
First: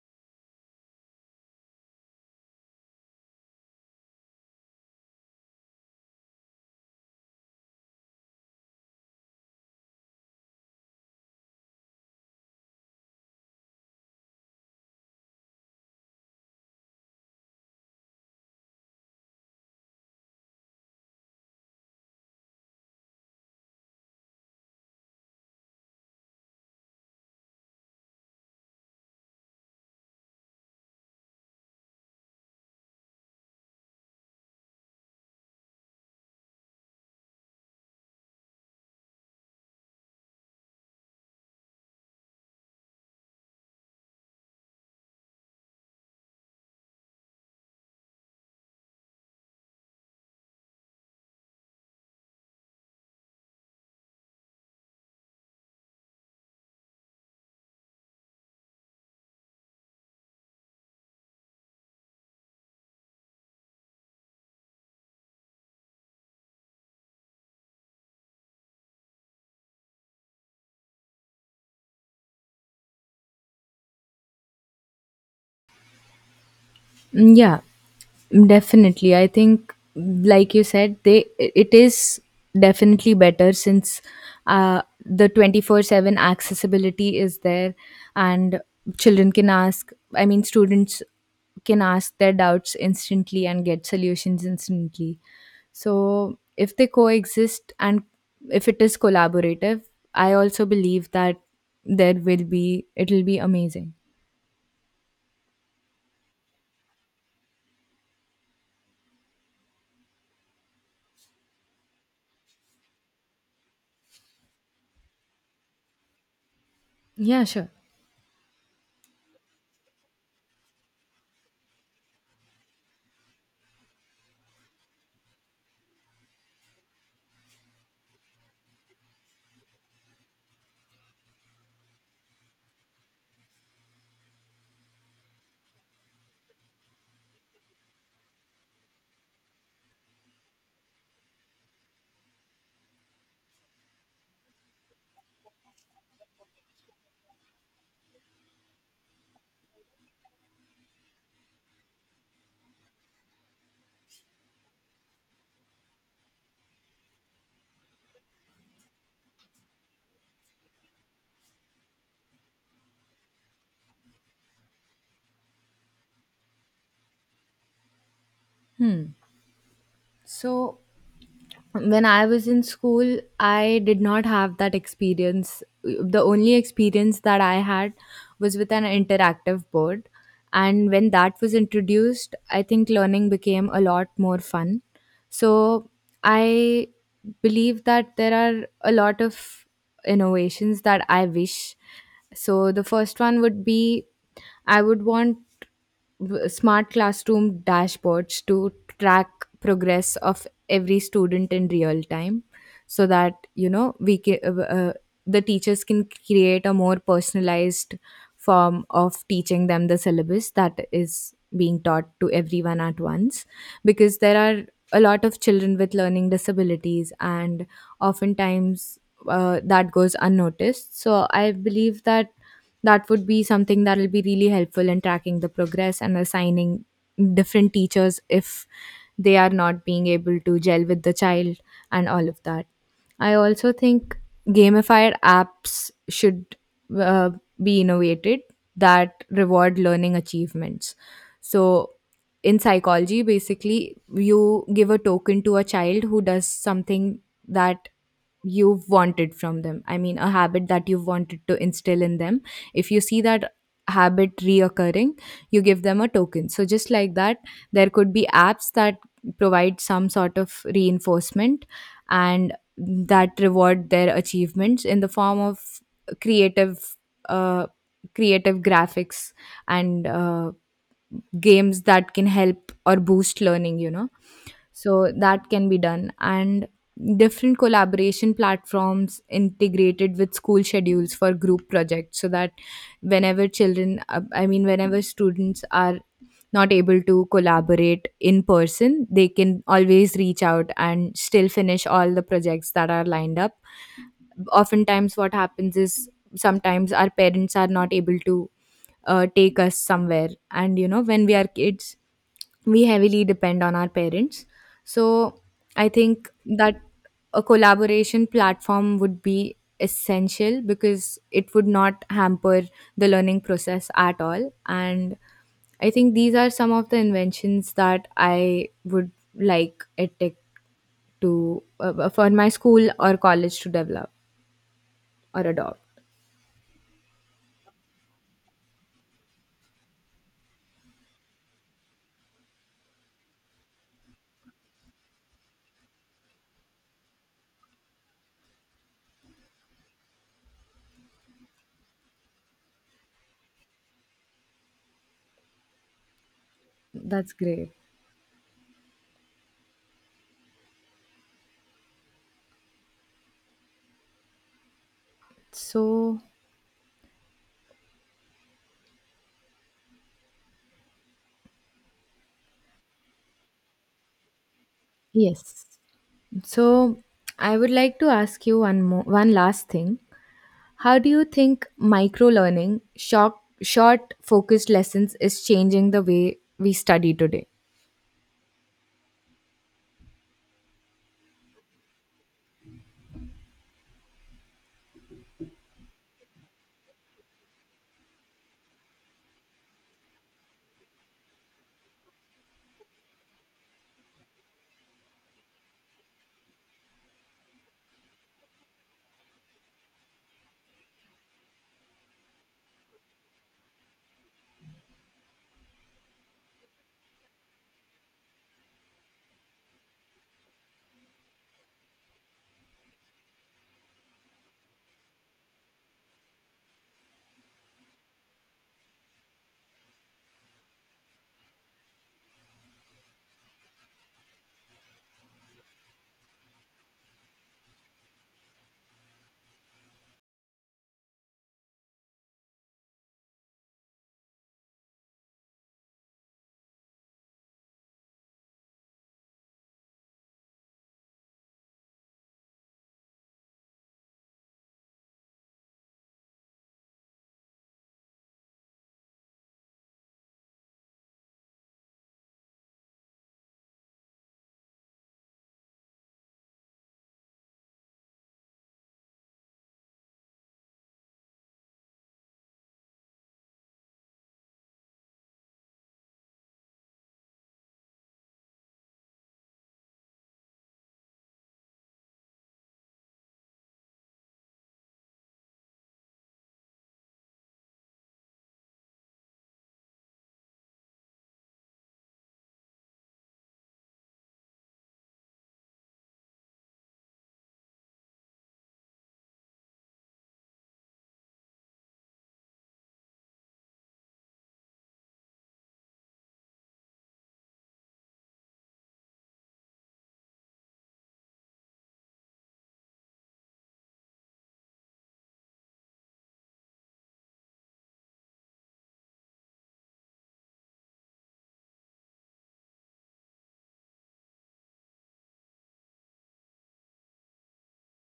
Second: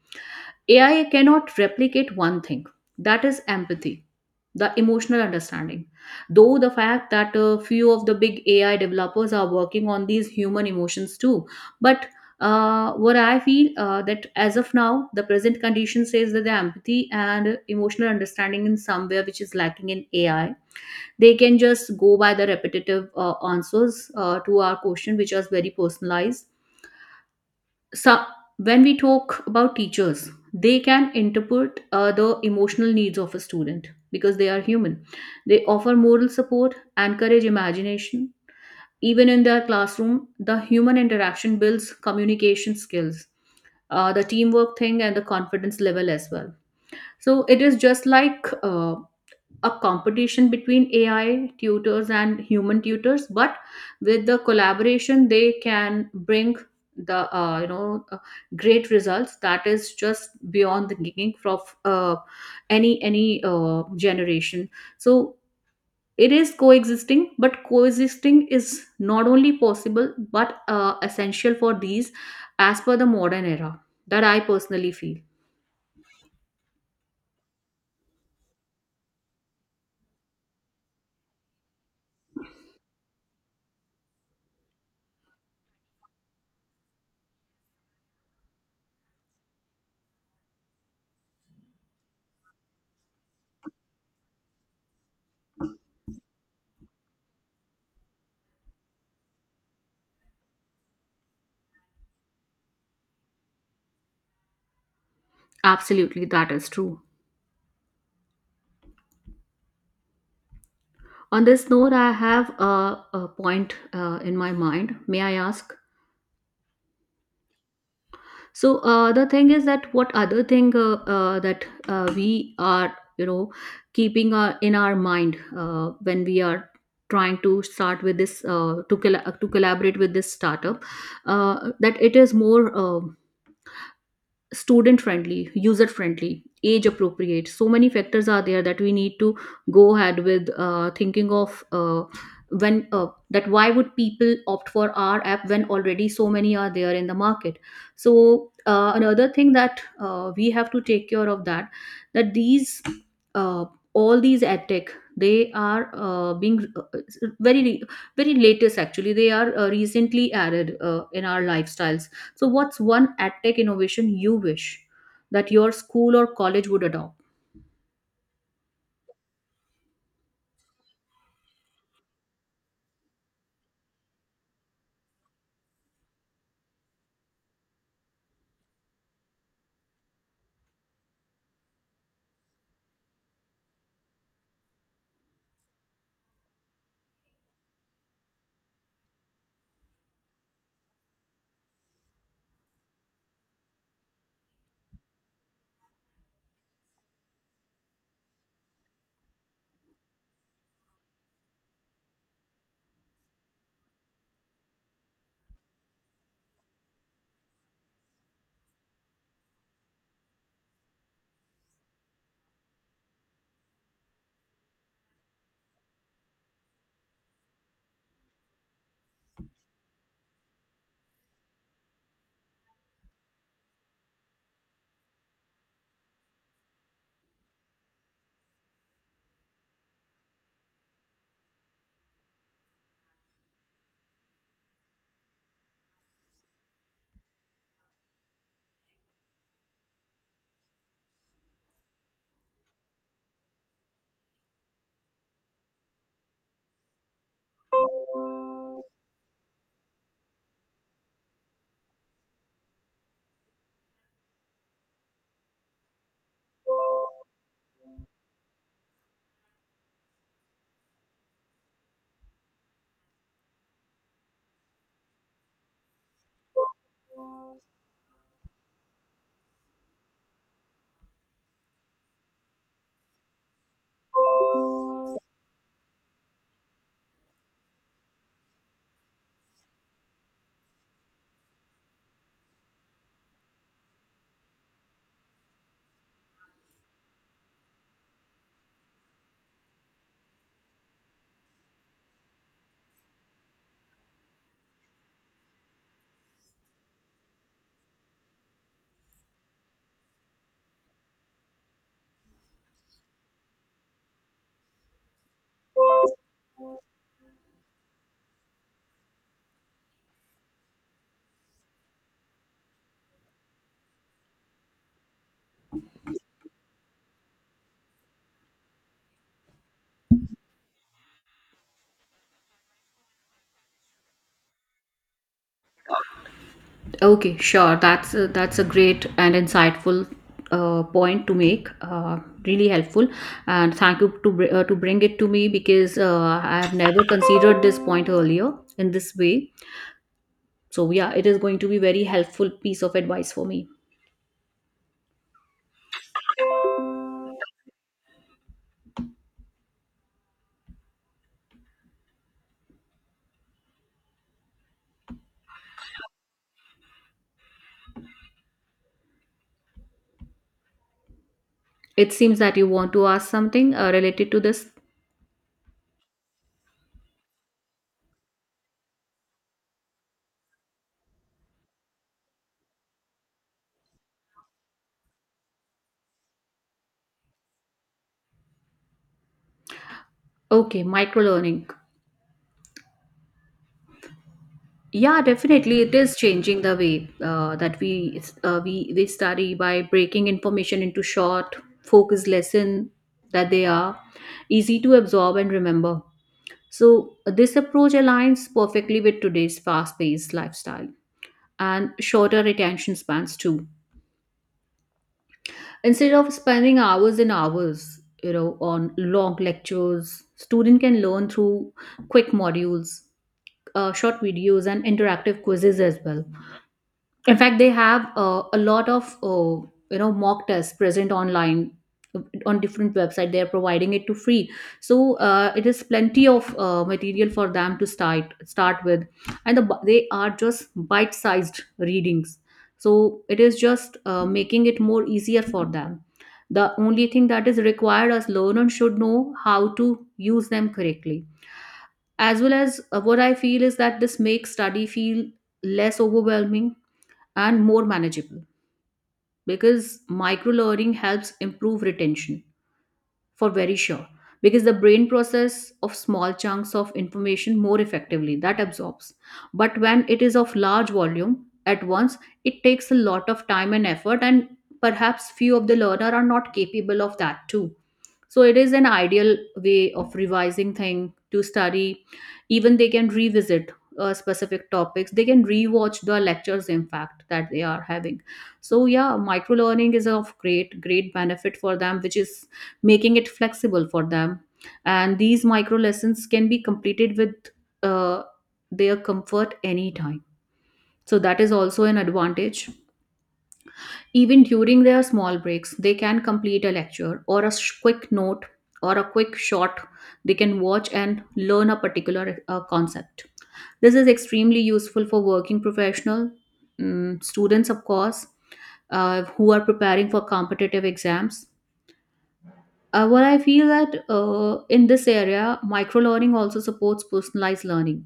[SPEAKER 2] AI cannot replicate one thing, that is empathy, the emotional understanding. Though the fact that a few of the big AI developers are working on these human emotions too, but what I feel, that as of now, the present condition says that the empathy and emotional understanding in somewhere which is lacking in AI, they can just go by the repetitive answers to our question, which are very personalized. So when we talk about teachers, they can interpret the emotional needs of a student because they are human. They offer moral support, encourage imagination. Even in their classroom, the human interaction builds communication skills, the teamwork thing and the confidence level as well. So it is just like a competition between AI tutors and human tutors, but with the collaboration, they can bring the great results that is just beyond the thinking of any generation. So it is coexisting, but coexisting is not only possible but essential for these as per the modern era. That I personally feel.
[SPEAKER 1] Mm, yeah, mm, definitely. I think, like you said, they it is definitely better since the 24/7 accessibility is there, and children can ask. I mean, students can ask their doubts instantly and get solutions instantly. So, if they coexist and if it is collaborative, I also believe that there will be it will be amazing.
[SPEAKER 2] Absolutely, that is true. On this note, I have a point in my mind. May I ask?
[SPEAKER 1] Yeah, sure.
[SPEAKER 2] So the thing is that what other thing, that we are, you know, keeping our, in our mind when we are trying to start with this, to collaborate with this startup, that it is more. Student friendly, user friendly, age appropriate. So many factors are there that we need to go ahead with thinking of, when that why would people opt for our app when already so many are there in the market. So another thing that we have to take care of that these uh, all these ad tech, they are being very very latest, actually they are recently added in our lifestyles. So, what's one edtech innovation you wish that your school or college would adopt?
[SPEAKER 1] Hmm. So when I was in school, I did not have that experience. The only experience that I had was with an interactive board. And when that was introduced, I think learning became a lot more fun. So I believe that there are a lot of innovations that I wish. So the first one would be I would want smart classroom dashboards to track progress of every student in real time so that the teachers can create a more personalized form of teaching them the syllabus that is being taught to everyone at once, because there are a lot of children with learning disabilities and oftentimes that goes unnoticed. So I believe that that would be something that will be really helpful in tracking the progress and assigning different teachers if they are not being able to gel with the child and all of that. I also think gamified apps should uh, be innovated that reward learning achievements. So, in psychology, basically, you give a token to a child who does something that you've wanted from them. I mean, a habit that you've wanted to instill in them. If you see that habit reoccurring, you give them a token. So, just like that, there could be apps that provide some sort of reinforcement and that reward their achievements in the form of creative. Uh, Creative graphics and games that can help or boost learning, so that can be done. And different collaboration platforms integrated with school schedules for group projects, so that whenever children whenever students are not able to collaborate in person, they can always reach out and still finish all the projects that are lined up. Oftentimes what happens is sometimes our parents are not able to take us somewhere, and when we are kids, we heavily depend on our parents. So I think that a collaboration platform would be essential because it would not hamper the learning process at all. And I think these are some of the inventions that I would like edtech to for my school or college to develop or adopt.
[SPEAKER 2] Okay, sure. That's a great and insightful point to make. Really helpful, and thank you to bring it to me because I have never considered this point earlier in this way. So yeah, it is going to be very helpful piece of advice for me.
[SPEAKER 1] That's great. So,
[SPEAKER 2] It seems that you want to ask something related to this.
[SPEAKER 1] yes. So I would like to ask you one last thing. How do you think micro learning, short focused lessons is changing the way we study today?
[SPEAKER 2] Okay, micro learning. Yeah, definitely, it is changing the way that we study by breaking information into short, focused lesson that they are easy to absorb and remember. So this approach aligns perfectly with today's fast-paced lifestyle and shorter attention spans too. Instead of spending hours and hours, you know, on long lectures, student can learn through quick modules, short videos, and interactive quizzes as well. In fact they have a lot of mock tests present online on different website, they are providing it to free. So it is plenty of material for them to start with. And they are just bite sized readings. So it is just making it more easier for them. The only thing that is required as learner should know how to use them correctly. As well as what I feel is that this makes study feel less overwhelming and more manageable. Because micro learning helps improve retention for very sure, because the brain process of small chunks of information more effectively that absorbs, but when it is of large volume at once, it takes a lot of time and effort, and perhaps few of the learner are not capable of that too. So it is an ideal way of revising thing to study. Even they can revisit specific topics, they can rewatch the lectures, in fact, that they are having. So yeah, micro learning is of great great benefit for them, which is making it flexible for them. And these micro lessons can be completed with uh, their comfort anytime, so that is also an advantage. Even during their small breaks, they can complete a lecture or a quick note or a quick shot. They can watch and learn a particular concept. This is extremely useful for working professional, students, of course, who are preparing for competitive exams. Well, I feel that in this area, microlearning also supports personalized learning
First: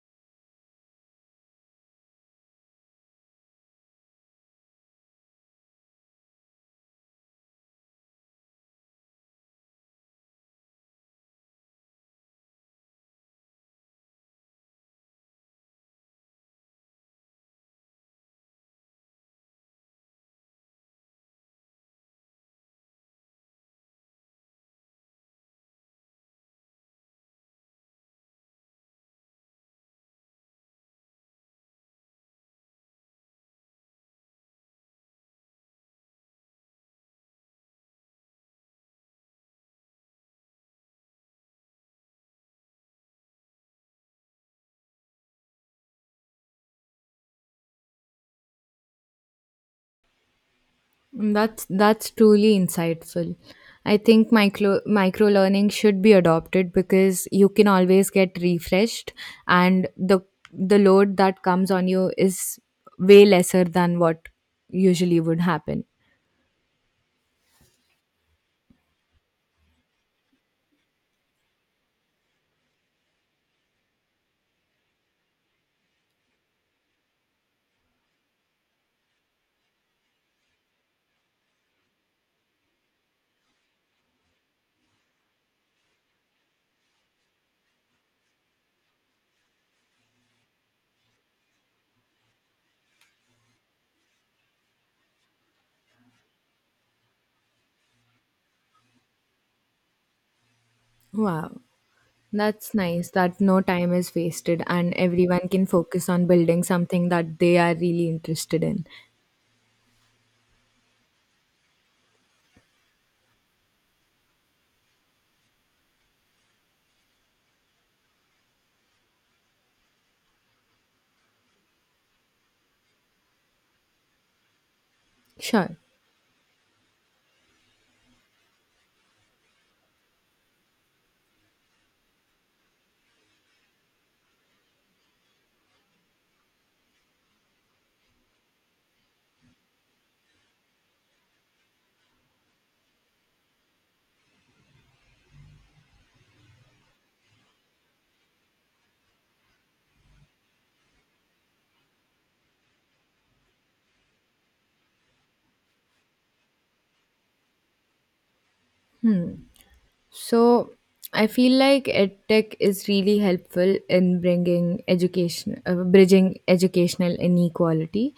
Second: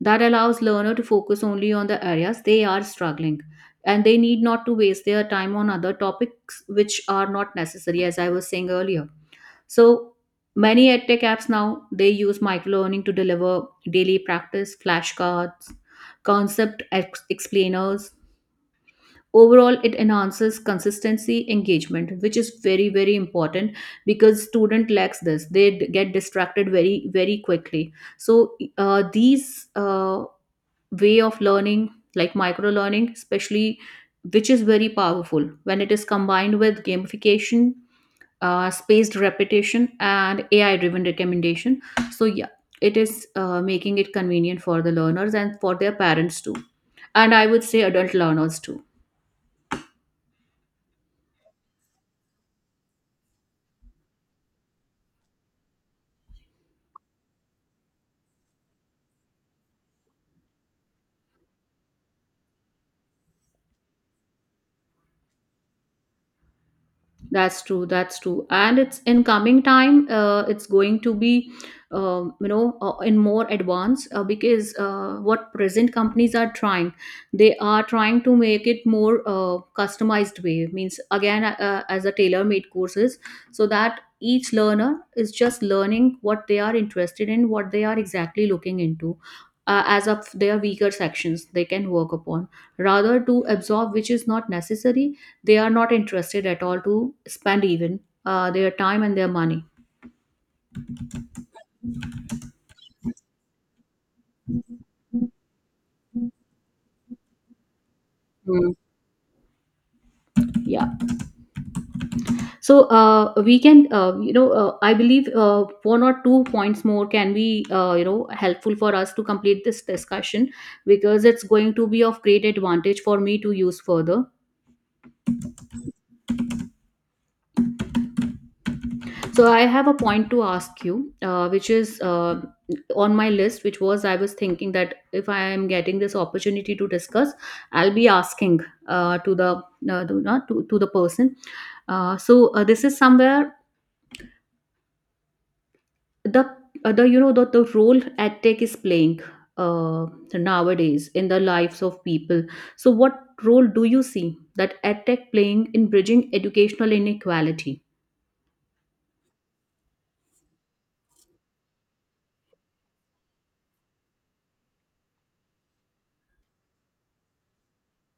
[SPEAKER 2] that allows learner to focus only on the areas they are struggling. And they need not to waste their time on other topics which are not necessary, as I was saying earlier. So many edtech apps now, they use microlearning to deliver daily practice, flashcards, concept explainers. Overall, it enhances consistency engagement, which is very, very important because student lacks this. They get distracted very, very quickly. So these way of learning like micro learning especially, which is very powerful when it is combined with gamification, spaced repetition, and ai driven recommendation. So yeah, it is making it convenient for the learners and for their parents too, and I would say adult learners too.
[SPEAKER 1] Mm, that's truly insightful. I think micro learning should be adopted because you can always get refreshed, and the load that comes on you is way lesser than what usually would happen.
[SPEAKER 2] That's true. That's true. And it's in coming time, it's going to be, in more advance, because what present companies are trying, they are trying to make it more customized way. Means again, as a tailor-made courses, so that each learner is just learning what they are interested in, what they are exactly looking into. As of their weaker sections, they can work upon rather to absorb which is not necessary. They are not interested at all to spend even their time and their money.
[SPEAKER 1] Wow, that's nice that no time is wasted and everyone can focus on building something that they are really interested
[SPEAKER 2] Mm.
[SPEAKER 1] in.
[SPEAKER 2] Yeah. So we can I believe, one or two points more can be helpful for us to complete this discussion because it's going to be of great advantage for me to use further.
[SPEAKER 1] Sure.
[SPEAKER 2] So I have a point to ask you, which is on my list, which was I was thinking that if I am getting this opportunity to discuss, I'll be asking to the to, not to, to the person. So this is somewhere the the you know the role ad tech is playing uh, nowadays in the lives of people. So what role do you see that ad tech playing in bridging educational inequality?
[SPEAKER 1] So, I feel like EdTech is really helpful in bringing education, bridging educational inequality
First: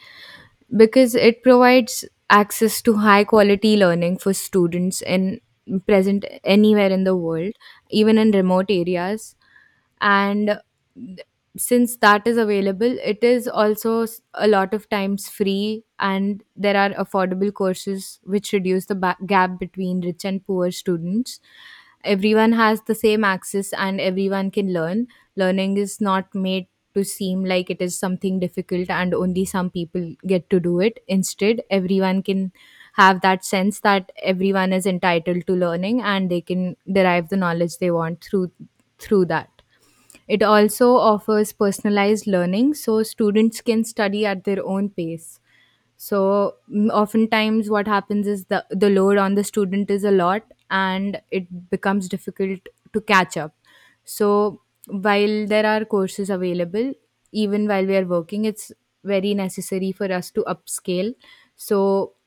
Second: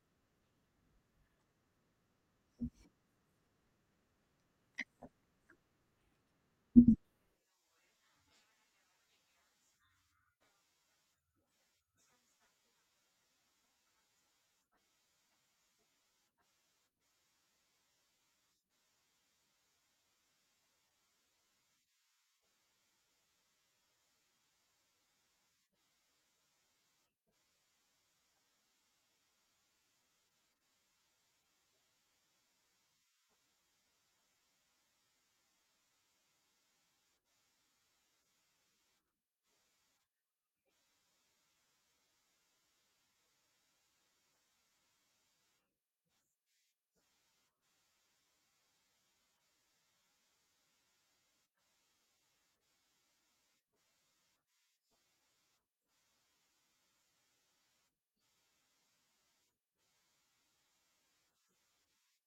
[SPEAKER 1] because it provides access to high quality learning for students in present anywhere in the world, even in remote areas. And since that is available, it is also a lot of times free, and there are affordable courses which reduce the gap between rich and poor students. Everyone has the same access and everyone can learn. Learning is not made to seem like it is something difficult and only some people get to do it. Instead, everyone can have that sense that everyone is entitled to learning and they can derive the knowledge they want through that. It also offers personalized learning, so students can study at their own pace. So mm, oftentimes what happens is the load on the student is a lot and it becomes difficult to catch up. So while there are courses available, even while we are working, it's very necessary for us to upscale. So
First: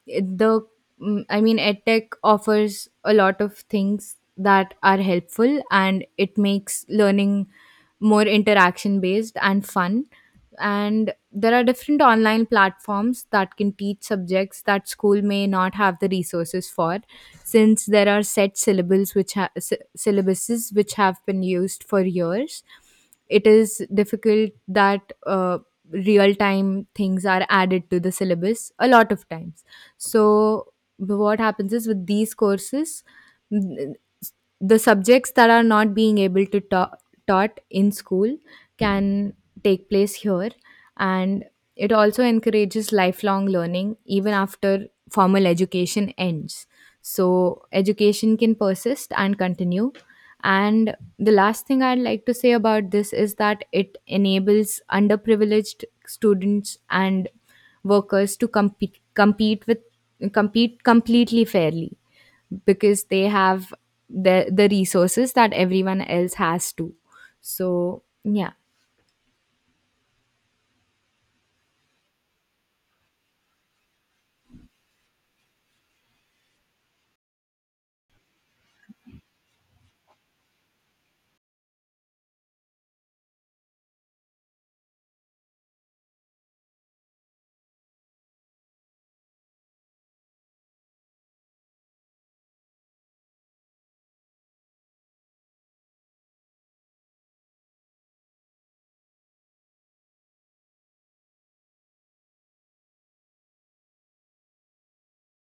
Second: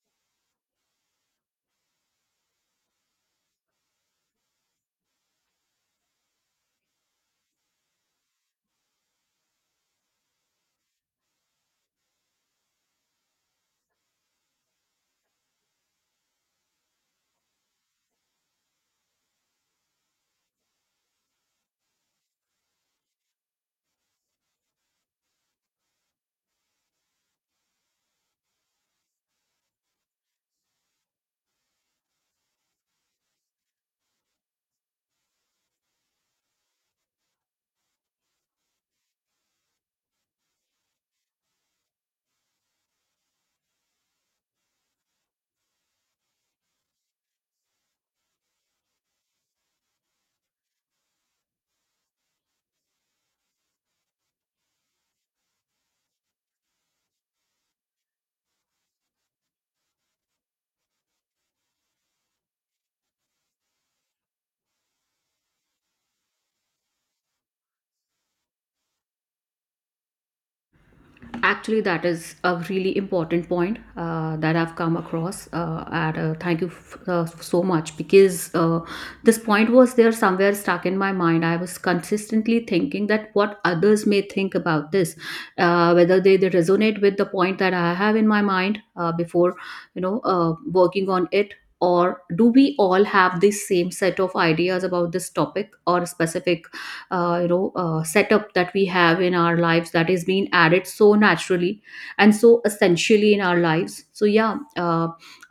[SPEAKER 1] it- the mm, I mean edtech offers a lot of things that are helpful, and it makes learning more interaction based and fun. And there are different online platforms that can teach subjects that school may not have the resources for. Since there are set syllables which syllabuses which have been used for years, it is difficult that real time things are added to the syllabus a lot of times. So what happens is with these courses, n- the subjects that are not being able to taught in school can take place here. And it also encourages lifelong learning even after formal education ends, so education can persist and continue. And the last thing I'd like to say about this is that it enables underprivileged students and workers to compete compete with compete completely fairly because they have the resources that everyone else has too. So yeah.
[SPEAKER 2] Actually, that is a really important point that I've come across. And thank you so much because this point was there somewhere stuck in my mind. I was consistently thinking that what others may think about this, whether they resonate with the point that I have in my mind before, you know, working on it. Or do we all have the same set of ideas about this topic or specific, setup that we have in our lives, that is being added so naturally and so essentially in our lives. So yeah,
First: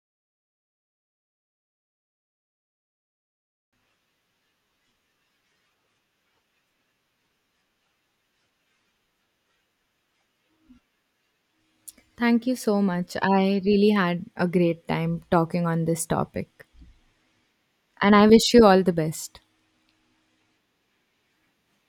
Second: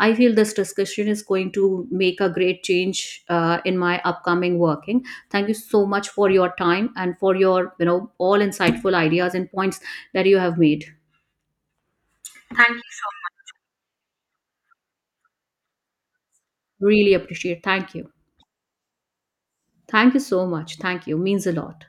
[SPEAKER 2] I feel this discussion is going to make a great change in my upcoming working. Thank you so much for your time and for your, you know, all insightful ideas and points that you have made.
[SPEAKER 1] Thank you
[SPEAKER 2] Thank
[SPEAKER 1] so
[SPEAKER 2] you.
[SPEAKER 1] much. I really had a great time talking on this topic,
[SPEAKER 2] Really appreciate. Thank you.
[SPEAKER 1] and I wish you all the best.
[SPEAKER 2] Thank you so much. Thank you means a lot.